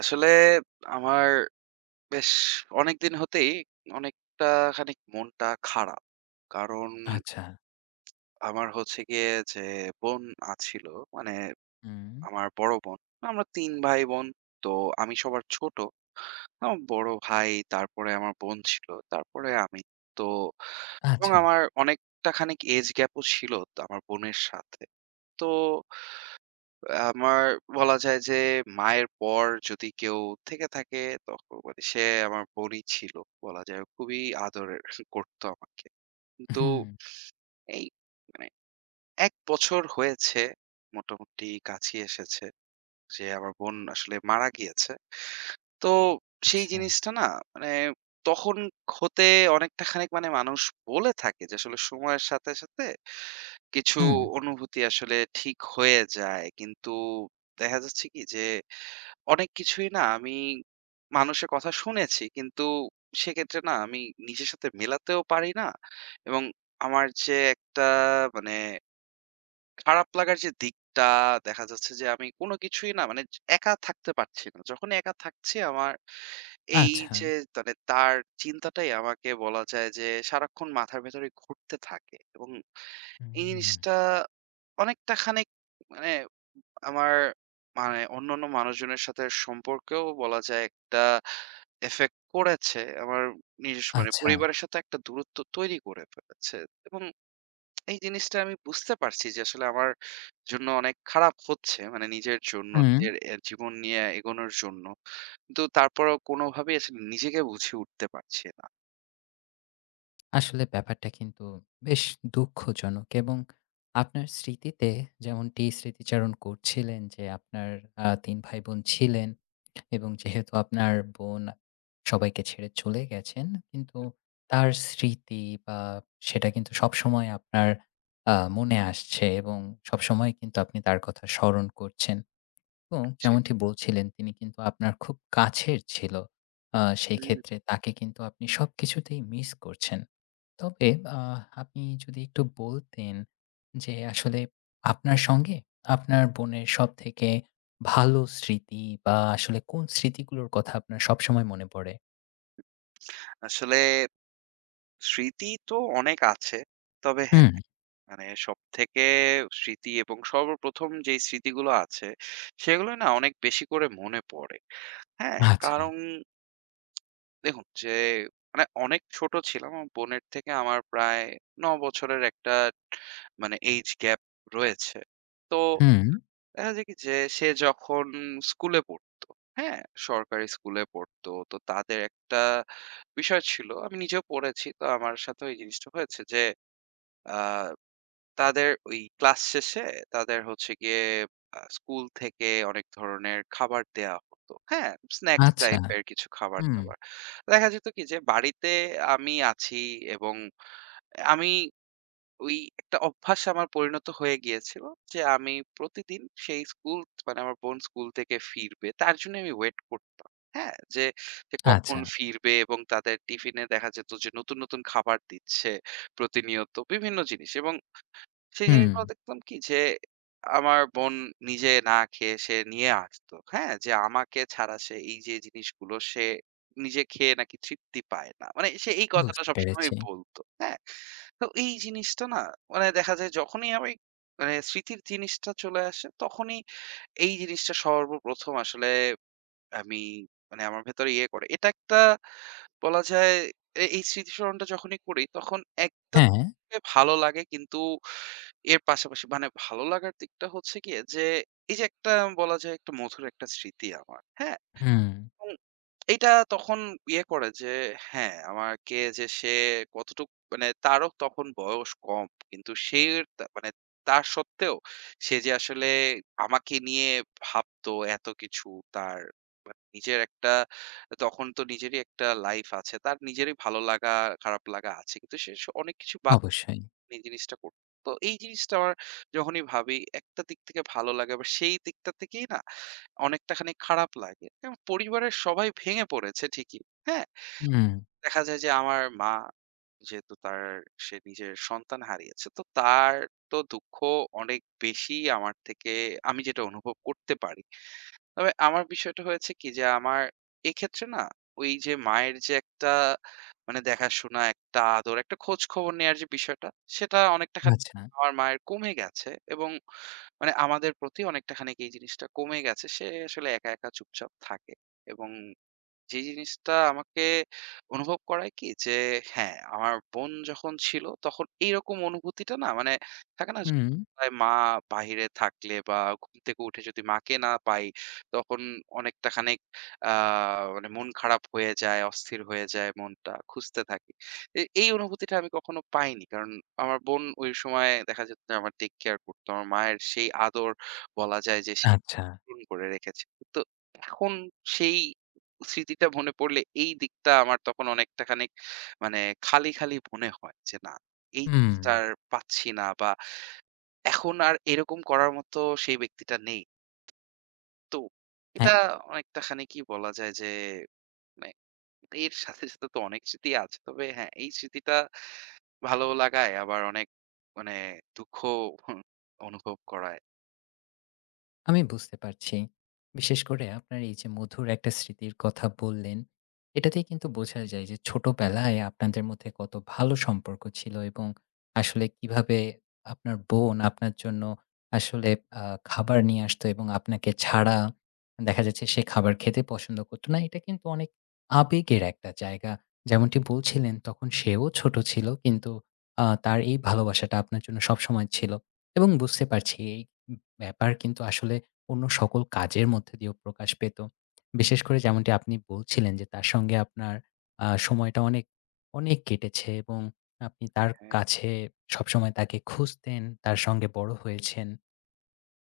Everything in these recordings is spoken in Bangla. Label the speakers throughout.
Speaker 1: আসলে আমার বেশ অনেকদিন হতেই অনেকটা খানিক মনটা খারাপ। কারণ
Speaker 2: আচ্ছা।
Speaker 1: আমার হচ্ছে গিয়ে যে বোন ছিল মানে
Speaker 2: হুম,
Speaker 1: আমার বড় বোন। আমরা ৩ ভাই বোন। তো আমি সবার ছোট। আমার বড় ভাই, তারপরে আমার বোন ছিল, তারপরে আমি। তো এবং
Speaker 2: আচ্ছা।
Speaker 1: আমার অনেকটা খানিক এজ গ্যাপও ছিল তো আমার বোনের সাথে। তো আমার বলা যায় যে মায়ের পর যদি কেউ থেকে থাকে তখন মানে সে আমার বোনই ছিল, বলা যায় খুবই আদরের করতো আমাকে। কিন্তু
Speaker 2: হুম,
Speaker 1: এই মানে ১ বছর হয়েছে মোটামুটি, কাছে এসেছে যে আমার বোন আসলে মারা গিয়েছে। তো সেই
Speaker 2: আচ্ছা।
Speaker 1: জিনিসটা না, মানে তখন হতে অনেকটা খানিক মানে মানুষ বলে থাকে যে আসলে সময়ের সাথে সাথে কিছু
Speaker 2: হুম,
Speaker 1: অনুভূতি আসলে ঠিক হয়ে যায়, কিন্তু দেখা যাচ্ছে কি যে অনেক কিছুই না, আমি মানুষের কথা শুনেছি। কিন্তু সেক্ষেত্রে না আমি নিজের সাথে মেলাতেও পারি না। এবং আমার যে একটা মানে খারাপ লাগার যে দিকটা, দেখা যাচ্ছে যে আমি কোন কিছুই না মানে একা থাকতে পারছি না। যখনই একা থাকছি আমার এই
Speaker 2: আচ্ছা।
Speaker 1: যে মানে তার চিন্তাটাই আমাকে বলা যায় যে সারাক্ষণ মাথার ভেতরে ঘুরতে থাকে। এবং এই
Speaker 2: হুম,
Speaker 1: জিনিসটা অনেকটা খানিক মানে আমার মানে অন্যান্য মানুষজনের সাথে সম্পর্কেও বলা যায় একটা এফেক্ট করেছে। আমার নিজস্ব মানে
Speaker 2: আচ্ছা।
Speaker 1: পরিবারের সাথে একটা দূরত্ব তৈরি করে ফেলেছে। এবং এই জিনিসটা আমি বুঝতে পারছি যে আসলে আমার জন্য অনেক খারাপ হচ্ছে। মানে নিজের জন্য,
Speaker 2: হুম,
Speaker 1: নিজের এ জীবন নিয়ে এগোনোর জন্য। কিন্তু তারপরেও কোনোভাবেই আসলে নিজেকে বুঝে উঠতে পারছি না।
Speaker 2: আসলে ব্যাপারটা কিন্তু বেশ দুঃখজনক এবং আপনার স্মৃতিতে যেমনটি স্মৃতিচারণ করছিলেন যে আপনার ৩ ভাই-বোন ছিলেন এবং যেহেতু আপনার বোন সবাইকে ছেড়ে চলে গেছেন, কিন্তু
Speaker 1: হুম,
Speaker 2: তার স্মৃতি বা সেটা কিন্তু সবসময় আপনার মনে আসছে এবং সবসময় কিন্তু আপনি তার কথা স্মরণ করছেন। এবং
Speaker 1: জি।
Speaker 2: যেমনটি বলছিলেন তিনি কিন্তু আপনার খুব কাছের ছিল। সেই
Speaker 1: হুম,
Speaker 2: ক্ষেত্রে তাকে কিন্তু আপনি সবকিছুতেই মিস করছেন। তবে আ আপনি যদি একটু বলতেন যে আসলে আপনার সঙ্গে আপনার বোনের সবথেকে ভালো স্মৃতি বা আসলে কোন স্মৃতিগুলোর কথা আপনার সবসময় মনে পড়ে?
Speaker 1: আসলে স্মৃতি তো অনেক আছে। তবে
Speaker 2: হুম,
Speaker 1: হ্যাঁ, মানে সবথেকে স্মৃতি এবং সর্বপ্রথম যেই স্মৃতিগুলো আছে, সেগুলো না অনেক বেশি করে মনে পড়ে। হ্যাঁ?
Speaker 2: আচ্ছা,
Speaker 1: কারণ দেখুন যে মানে অনেক ছোট ছিলাম। আমার বোনের থেকে আমার প্রায় ৯ বছরের একটা মানে এইজ গ্যাপ রয়েছে। তো
Speaker 2: হুম,
Speaker 1: দেখা যায় কি যে সে যখন স্কুলে পড়তো, হ্যাঁ? সরকারি স্কুলে পড়তো। তো তাদের একটা বিষয় ছিল, আমি নিজেও পড়েছি। তো আমার সাথেও এই জিনিসটা হয়েছে যে আ তাদের ওই ক্লাস শেষে তাদের হচ্ছে গিয়ে স্কুল থেকে অনেক ধরনের খাবার দেয়া হতো। হ্যাঁ? স্ন্যাকস
Speaker 2: আচ্ছা,
Speaker 1: টাইপের কিছু
Speaker 2: হুম,
Speaker 1: খাবার-দাবার। দেখা যেত কি যে বাড়িতে আমি আছি, এবং আমি ওই একটা অভ্যাস আমার পরিণত হয়ে গিয়েছিল যে আমি প্রতিদিন সেই স্কুল মানে আমার বোন স্কুল থেকে ফিরবে। তার জন্য আমি ওয়েট করতাম। হ্যাঁ? যে, যে কখন
Speaker 2: আচ্ছা,
Speaker 1: ফিরবে এবং তাদের টিফিনে দেখা যেত যে নতুন, নতুন খাবার দিচ্ছে, প্রতিনিয়ত বিভিন্ন জিনিস। এবং সেই
Speaker 2: হুম,
Speaker 1: জিনিসগুলো দেখতাম কি যে, আমার বোন নিজে না খেয়ে সে নিয়ে আসতো। হ্যাঁ? যে আমাকে ছাড়া সে এই যে জিনিসগুলো সে নিজে খেয়ে নাকি তৃপ্তি পায় না। মানে সে এই কথাটা
Speaker 2: বুঝতে
Speaker 1: সবসময়ই
Speaker 2: পেরেছি।
Speaker 1: বলতো। হ্যাঁ? তো এই জিনিসটা না, মানে দেখা যায় যখনই আমি মানে স্মৃতির জিনিসটা চলে আসে তখনই এই জিনিসটা সর্বপ্রথম আসলে আমি মানে আমার ভেতরে ইয়ে করে। এটা একটা বলা যায় এই স্মৃতিচারণটা যখনই করি তখন একটা
Speaker 2: হ্যাঁ,
Speaker 1: ভালো লাগে, কিন্তু এর পাশাপাশি মানে ভালো লাগার দিকটা হচ্ছে গিয়ে যে, এই যে একটা বলা যায় একটা মধুর একটা স্মৃতি আমার। হ্যাঁ?
Speaker 2: হুম,
Speaker 1: এবং এইটা তখন ইয়ে করে যে হ্যাঁ, আমাকে যে সে কতটুক মানে তারও তখন বয়স কম। কিন্তু সে তা মানে তার সত্ত্বেও সে যে আসলে আমাকে নিয়ে ভাবতো এত কিছু, তার মানে নিজের একটা, তখন তো নিজেরই একটা লাইফ আছে। তার নিজেরই ভালো লাগা, খারাপ লাগা আছে। কিন্তু সে অনেক কিছু বাদ
Speaker 2: অবশ্যই।
Speaker 1: এই জিনিসটা করতো। তো এই জিনিসটা আমার যখনই ভাবি একটা দিক থেকে ভালো লাগে, আবার সেই দিকটা থেকেই না অনেকটা খানি খারাপ লাগে। এবং পরিবারের সবাই ভেঙে পড়েছে ঠিকই। হ্যাঁ?
Speaker 2: হুম,
Speaker 1: দেখা যায় যে আমার মা, যেহেতু তার সে নিজের সন্তান হারিয়েছে, তো তার তো দুঃখ অনেক বেশি আমার থেকে, আমি যেটা অনুভব করতে পারি। তবে আমার বিষয়টা হয়েছে কি যে আমার এক্ষেত্রে না ওই যে মায়ের যে একটা মানে দেখাশোনা, একটা আদর, একটা খোঁজ খবর নেয়ার যে বিষয়টা, সেটা অনেকটা খানি
Speaker 2: আচ্ছা,
Speaker 1: আমার মায়ের কমে গেছে এবং মানে আমাদের প্রতি অনেকটা খানিক এই জিনিসটা কমে গেছে। সে আসলে একা, একা চুপচাপ থাকে এবং যে জিনিসটা আমাকে অনুভব করায় কি যে, হ্যাঁ, আমার বোন যখন ছিল তখন এইরকম অনুভূতিটা না মানে থাকে না?
Speaker 2: হুম,
Speaker 1: তাই মা বাহিরে থাকলে বা ঘুম থেকে উঠে যদি মাকে না পাই তখন অনেকটা খানিক আ মানে মন খারাপ হয়ে যায়, অস্থির হয়ে যায় মনটা, খুঁজতে থাকি। এই অনুভূতিটা আমি কখনো পাইনি। কারণ আমার বোন ওই সময় দেখা যেত যে আমার টেক কেয়ার করত। আমার মায়ের সেই আদর বলা যায় যে
Speaker 2: আচ্ছা।
Speaker 1: পূরণ করে রেখেছে। তো এখন সেই স্মৃতিটা মনে পড়লে এই দিকটা আমার তখন অনেকটা খানিক মানে খালি, খালি মনে হয় যে না, এই
Speaker 2: হুম,
Speaker 1: জিনিসটা আর পাচ্ছি না বা এখন আর এরকম করার মতো সেই ব্যক্তিটা নেই। তো
Speaker 2: হ্যাঁ,
Speaker 1: এটা অনেকটা খানি কি বলা যায় যে, মানে এর সাথে, সাথে তো অনেক স্মৃতি আছে। তবে হ্যাঁ, এই স্মৃতিটা ভালো লাগায় আবার অনেক মানে দুঃখ অনুভব করায়।
Speaker 2: আমি বুঝতে পারছি। বিশেষ করে আপনার এই যে মধুর একটা স্মৃতির কথা বললেন, এটাতেই কিন্তু বোঝা যায় যে ছোটবেলায় আপনাদের মধ্যে কত ভালো সম্পর্ক ছিল এবং আসলে কিভাবে আপনার বোন আপনার জন্য আসলে আ খাবার নিয়ে আসতো এবং আপনাকে ছাড়া দেখা যাচ্ছে সে খাবার খেতে পছন্দ করত না। এটা কিন্তু অনেক আবেগের একটা জায়গা। যেমনটি বলছিলেন তখন সেও ছোট ছিল কিন্তু তার এই ভালোবাসাটা আপনার জন্য সবসময় ছিল এবং বুঝতে পারছি এই ব্যাপার কিন্তু আসলে অন্য সকল কাজের মধ্যে দিয়েও প্রকাশ পেত। বিশেষ করে যেমনটি আপনি বলছিলেন যে তার সঙ্গে আপনার সময়টা অনেক, অনেক কেটেছে এবং আপনি তার
Speaker 1: হ্যাঁ,
Speaker 2: কাছে সবসময় তাকে খুঁজতেন, তার সঙ্গে বড় হয়েছেন।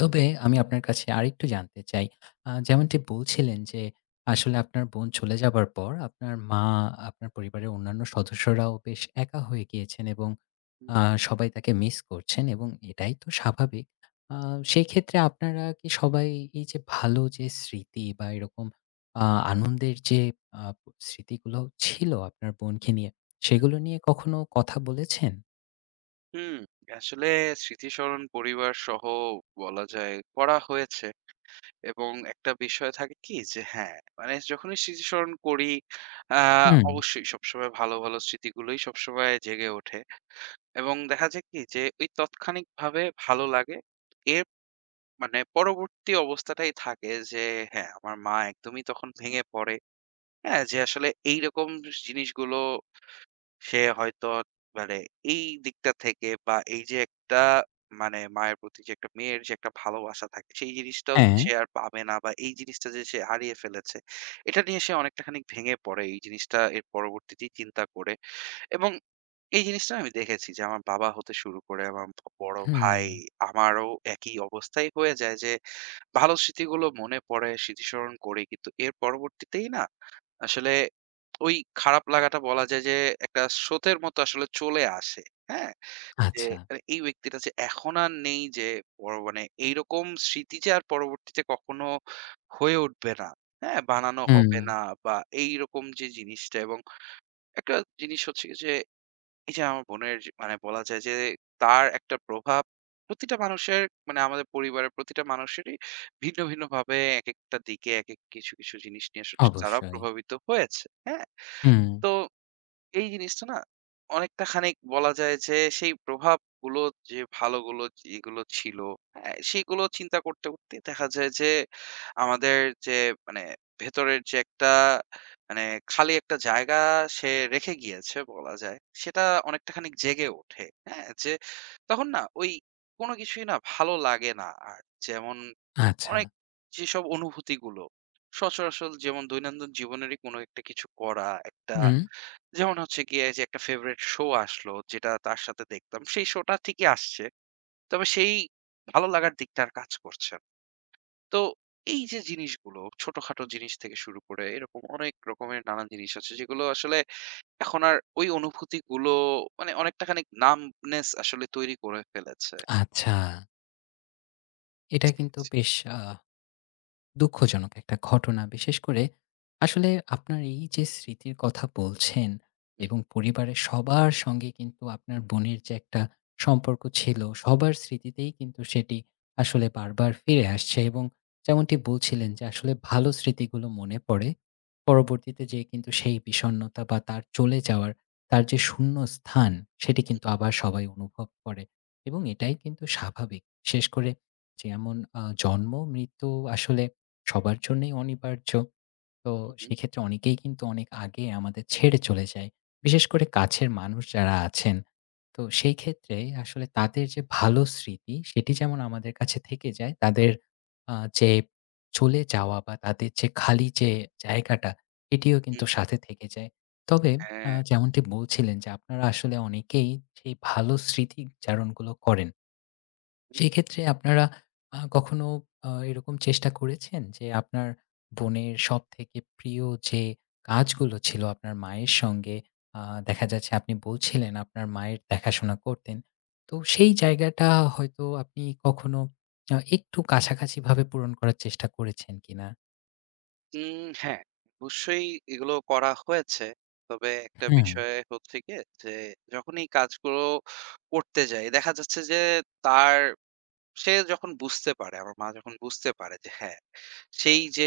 Speaker 2: তবে আমি আপনার কাছে আরেকটু জানতে চাই। যেমনটি বলছিলেন যে, আসলে আপনার বোন চলে যাবার পর আপনার মা, আপনার পরিবারের অন্যান্য সদস্যরাও বেশ একা হয়ে গিয়েছেন এবং
Speaker 1: হুম।
Speaker 2: আ সবাই তাকে মিস করছেন এবং এটাই তো স্বাভাবিক। আ সেক্ষেত্রে আপনারা কি সবাই এই যে ভালো যে স্মৃতি বা এরকম আ আনন্দের যে আ স্মৃতিগুলো ছিল আপনার বোনকে নিয়ে, সেগুলো নিয়ে কখনো কথা বলেছেন?
Speaker 1: হুম, আসলে স্মৃতিচারণ পরিবার সহ বলা যায় করা হয়েছে এবং একটা বিষয় থাকে কি যে হ্যাঁ, মানে যখনই স্মৃতিচারণ করি আ
Speaker 2: হুম,
Speaker 1: অবশ্যই সবসময় ভালো, ভালো স্মৃতিগুলোই সবসময় জেগে ওঠে এবং দেখা যায় কি যে ওই তাৎক্ষণিকভাবে ভালো লাগে। এর মানে পরবর্তী অবস্থাটাই থাকে যে হ্যাঁ, আমার মা একদমই তখন ভেঙে পড়ে। হ্যাঁ, যে আসলে এইরকম জিনিসগুলো সে হয়তো মানে এই দিকটা থেকে বা এই যে একটা মানে মায়ের প্রতি যে একটা মেয়ের যে একটা ভালোবাসা থাকে সেই জিনিসটাও যে
Speaker 2: হ্যাঁ,
Speaker 1: সে আর পাবে না বা এই জিনিসটা যে সে হারিয়ে ফেলেছে, এটা নিয়ে সে অনেকটা খানিক ভেঙে পড়ে, এই জিনিসটা এর পরবর্তীতে চিন্তা করে। এবং এই জিনিসটা আমি দেখেছি যে আমার বাবা হতে শুরু করে আমার বড়
Speaker 2: হুম,
Speaker 1: ভাই আমারও একই অবস্থাই হয়ে যায় যে ভালো স্মৃতিগুলো মনে পড়ে স্মৃতিস্মরণ করে কিন্তু এর পরবর্তীতেই না আসলে ওই খারাপ লাগাটা বলা যায় যে একটা স্রোতের মতো আসলে চলে আসে। হ্যাঁ? যে
Speaker 2: আচ্ছা,
Speaker 1: মানে এই ব্যক্তিটা যে এখন আর নেই, যে পর মানে এইরকম স্মৃতি যে আর পরবর্তীতে কখনো হয়ে উঠবে না। হ্যাঁ? বানানো
Speaker 2: হুম।
Speaker 1: হবে না বা এইরকম যে জিনিসটা। এবং একটা জিনিস হচ্ছে গিয়ে যে এই যে আমার বোনের যে মানে বলা যায় যে তার একটা প্রভাব প্রতিটা মানুষের মানে আমাদের পরিবারের প্রতিটা মানুষেরই ভিন্ন, ভিন্ন ভাবে একেকটা দিকে একেক কিছু, কিছু জিনিস নিয়ে আসলে তারা
Speaker 2: অবশ্যই।
Speaker 1: প্রভাবিত হয়েছে। হ্যাঁ?
Speaker 2: হুম,
Speaker 1: তো এই জিনিসটা না অনেকটা খানিক বলা যায় যে সেই প্রভাবগুলো যে ভালোগুলো যেগুলো ছিল, হ্যাঁ, সেগুলো চিন্তা করতে করতে দেখা যায় যে আমাদের যে মানে ভেতরের যে একটা মানে খালি একটা জায়গা সে রেখে গিয়েছে বলা যায়, সেটা অনেকটা খানিক জেগে ওঠে, হ্যাঁ, যে তখন না ওই কোনো কিছুই না ভালো লাগে না আর। যেমন
Speaker 2: আচ্ছা।
Speaker 1: অনেক যেসব অনুভূতিগুলো সচরাচর, যেমন দৈনন্দিন জীবনেরই কোনো একটা কিছু করা একটা,
Speaker 2: হুম,
Speaker 1: যেমন হচ্ছে গিয়ে যে একটা ফেভারিট শো আসলো যেটা তার সাথে দেখতাম। সেই শোটা ঠিকই আসছে। তবে সেই ভালো লাগার দিকটা আর কাজ করছে না। তো এই যে জিনিসগুলো ছোটখাটো জিনিস থেকে শুরু করে এরকম অনেক রকমের নানান জিনিস আছে যেগুলো আসলে এখন আর ওই অনুভূতিগুলো মানে অনেকটা খানিক numbness আসলে তৈরি করে ফেলেছে।
Speaker 2: আচ্ছা। এটা কিন্তু বেশ আ দুঃখজনক একটা ঘটনা। বিশেষ করে আসলে আপনার এই যে স্মৃতির কথা বলছেন
Speaker 1: হুম,
Speaker 2: এবং পরিবারের সবার সঙ্গে কিন্তু আপনার বোনের যে একটা সম্পর্ক ছিল, সবার স্মৃতিতেই কিন্তু সেটি আসলে বারবার ফিরে আসছে এবং যেমনটি বলছিলেন যে আসলে ভালো স্মৃতিগুলো মনে পড়ে। পরবর্তীতে যেয়ে কিন্তু সেই বিষণ্ণতা বা তার চলে যাওয়ার, তার যে শূন্য স্থান সেটি কিন্তু আবার সবাই অনুভব করে এবং এটাই কিন্তু স্বাভাবিক। বিশেষ করে যেমন জন্ম, মৃত্যু আসলে সবার জন্যই অনিবার্য। তো
Speaker 1: হুম, হুম,
Speaker 2: সেক্ষেত্রে অনেকেই কিন্তু অনেক আগে আমাদের ছেড়ে চলে যায়। বিশেষ করে কাছের মানুষ যারা আছেন। তো সেই ক্ষেত্রে আসলে তাদের যে ভালো স্মৃতি সেটি যেমন আমাদের কাছে থেকে যায়। তাদের আ যে চলে যাওয়া বা তাদের যে খালি যে জায়গাটা এটিও কিন্তু
Speaker 1: হুম, হুম।
Speaker 2: সাথে থেকে যায়। তবে
Speaker 1: হ্যাঁ।
Speaker 2: যেমনটি বলছিলেন যে আপনারা আসলে অনেকেই সেই ভালো স্মৃতিচারণগুলো করেন। সেক্ষেত্রে আপনারা কখনো এরকম চেষ্টা করেছেন যে, আপনার বোনের সবথেকে প্রিয় যে কাজগুলো ছিল আপনার মায়ের সঙ্গে আ দেখা যাচ্ছে আপনি বলছিলেন আপনার মায়ের দেখাশোনা করতেন। তো সেই জায়গাটা হয়তো আপনি কখনো একটু কাছাকাছিভাবে পূরণ করার চেষ্টা করেছেন কিনা?
Speaker 1: উম হ্যাঁ, অবশ্যই এগুলো করা হয়েছে। তবে একটা
Speaker 2: হুম,
Speaker 1: বিষয় হচ্ছে গিয়ে যে, যখন এই কাজগুলো করতে যাই, দেখা যাচ্ছে যে তার সে যখন বুঝতে পারে, আমার মা যখন বুঝতে পারে যে হ্যাঁ, সেই যে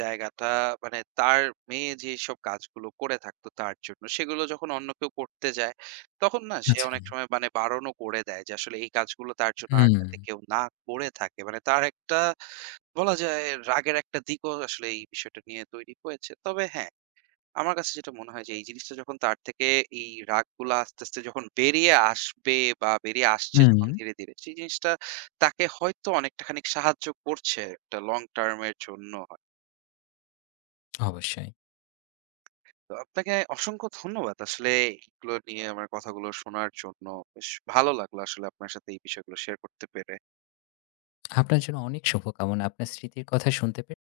Speaker 1: জায়গাটা মানে তার মেয়ে যেসব কাজগুলো করে থাকতো তার জন্য, সেগুলো যখন অন্য কেউ করতে যায়, তখন না সে
Speaker 2: আচ্ছা।
Speaker 1: অনেক সময় মানে বারণও করে দেয় যে আসলে এই কাজগুলো তার জন্য আর
Speaker 2: হুম,
Speaker 1: যাতে কেউ না করে থাকে। মানে তার একটা বলা যায় রাগের একটা দিকও আসলে এই বিষয়টা নিয়ে তৈরি হয়েছে। তবে হ্যাঁ, আমার কাছে যেটা মনে হয় যে এই জিনিসটা যখন তার থেকে এই রাগগুলা আস্তে, আস্তে যখন বেরিয়ে আসবে বা বেরিয়ে আসছে
Speaker 2: হুম,
Speaker 1: যখন ধীরে, ধীরে সেই জিনিসটা তাকে হয়তো অনেকটা খানিক সাহায্য করছে একটা লং টার্ম এর জন্য হয়তো।
Speaker 2: অবশ্যই।
Speaker 1: তো আপনাকে অসংখ্য ধন্যবাদ আসলে এগুলো নিয়ে আমার কথাগুলো শোনার জন্য। বেশ ভালো লাগলো আসলে আপনার সাথে এই বিষয়গুলো শেয়ার করতে পেরে।
Speaker 2: আপনার জন্য অনেক শুভকামনা। আপনার স্মৃতির কথা শুনতে পেরে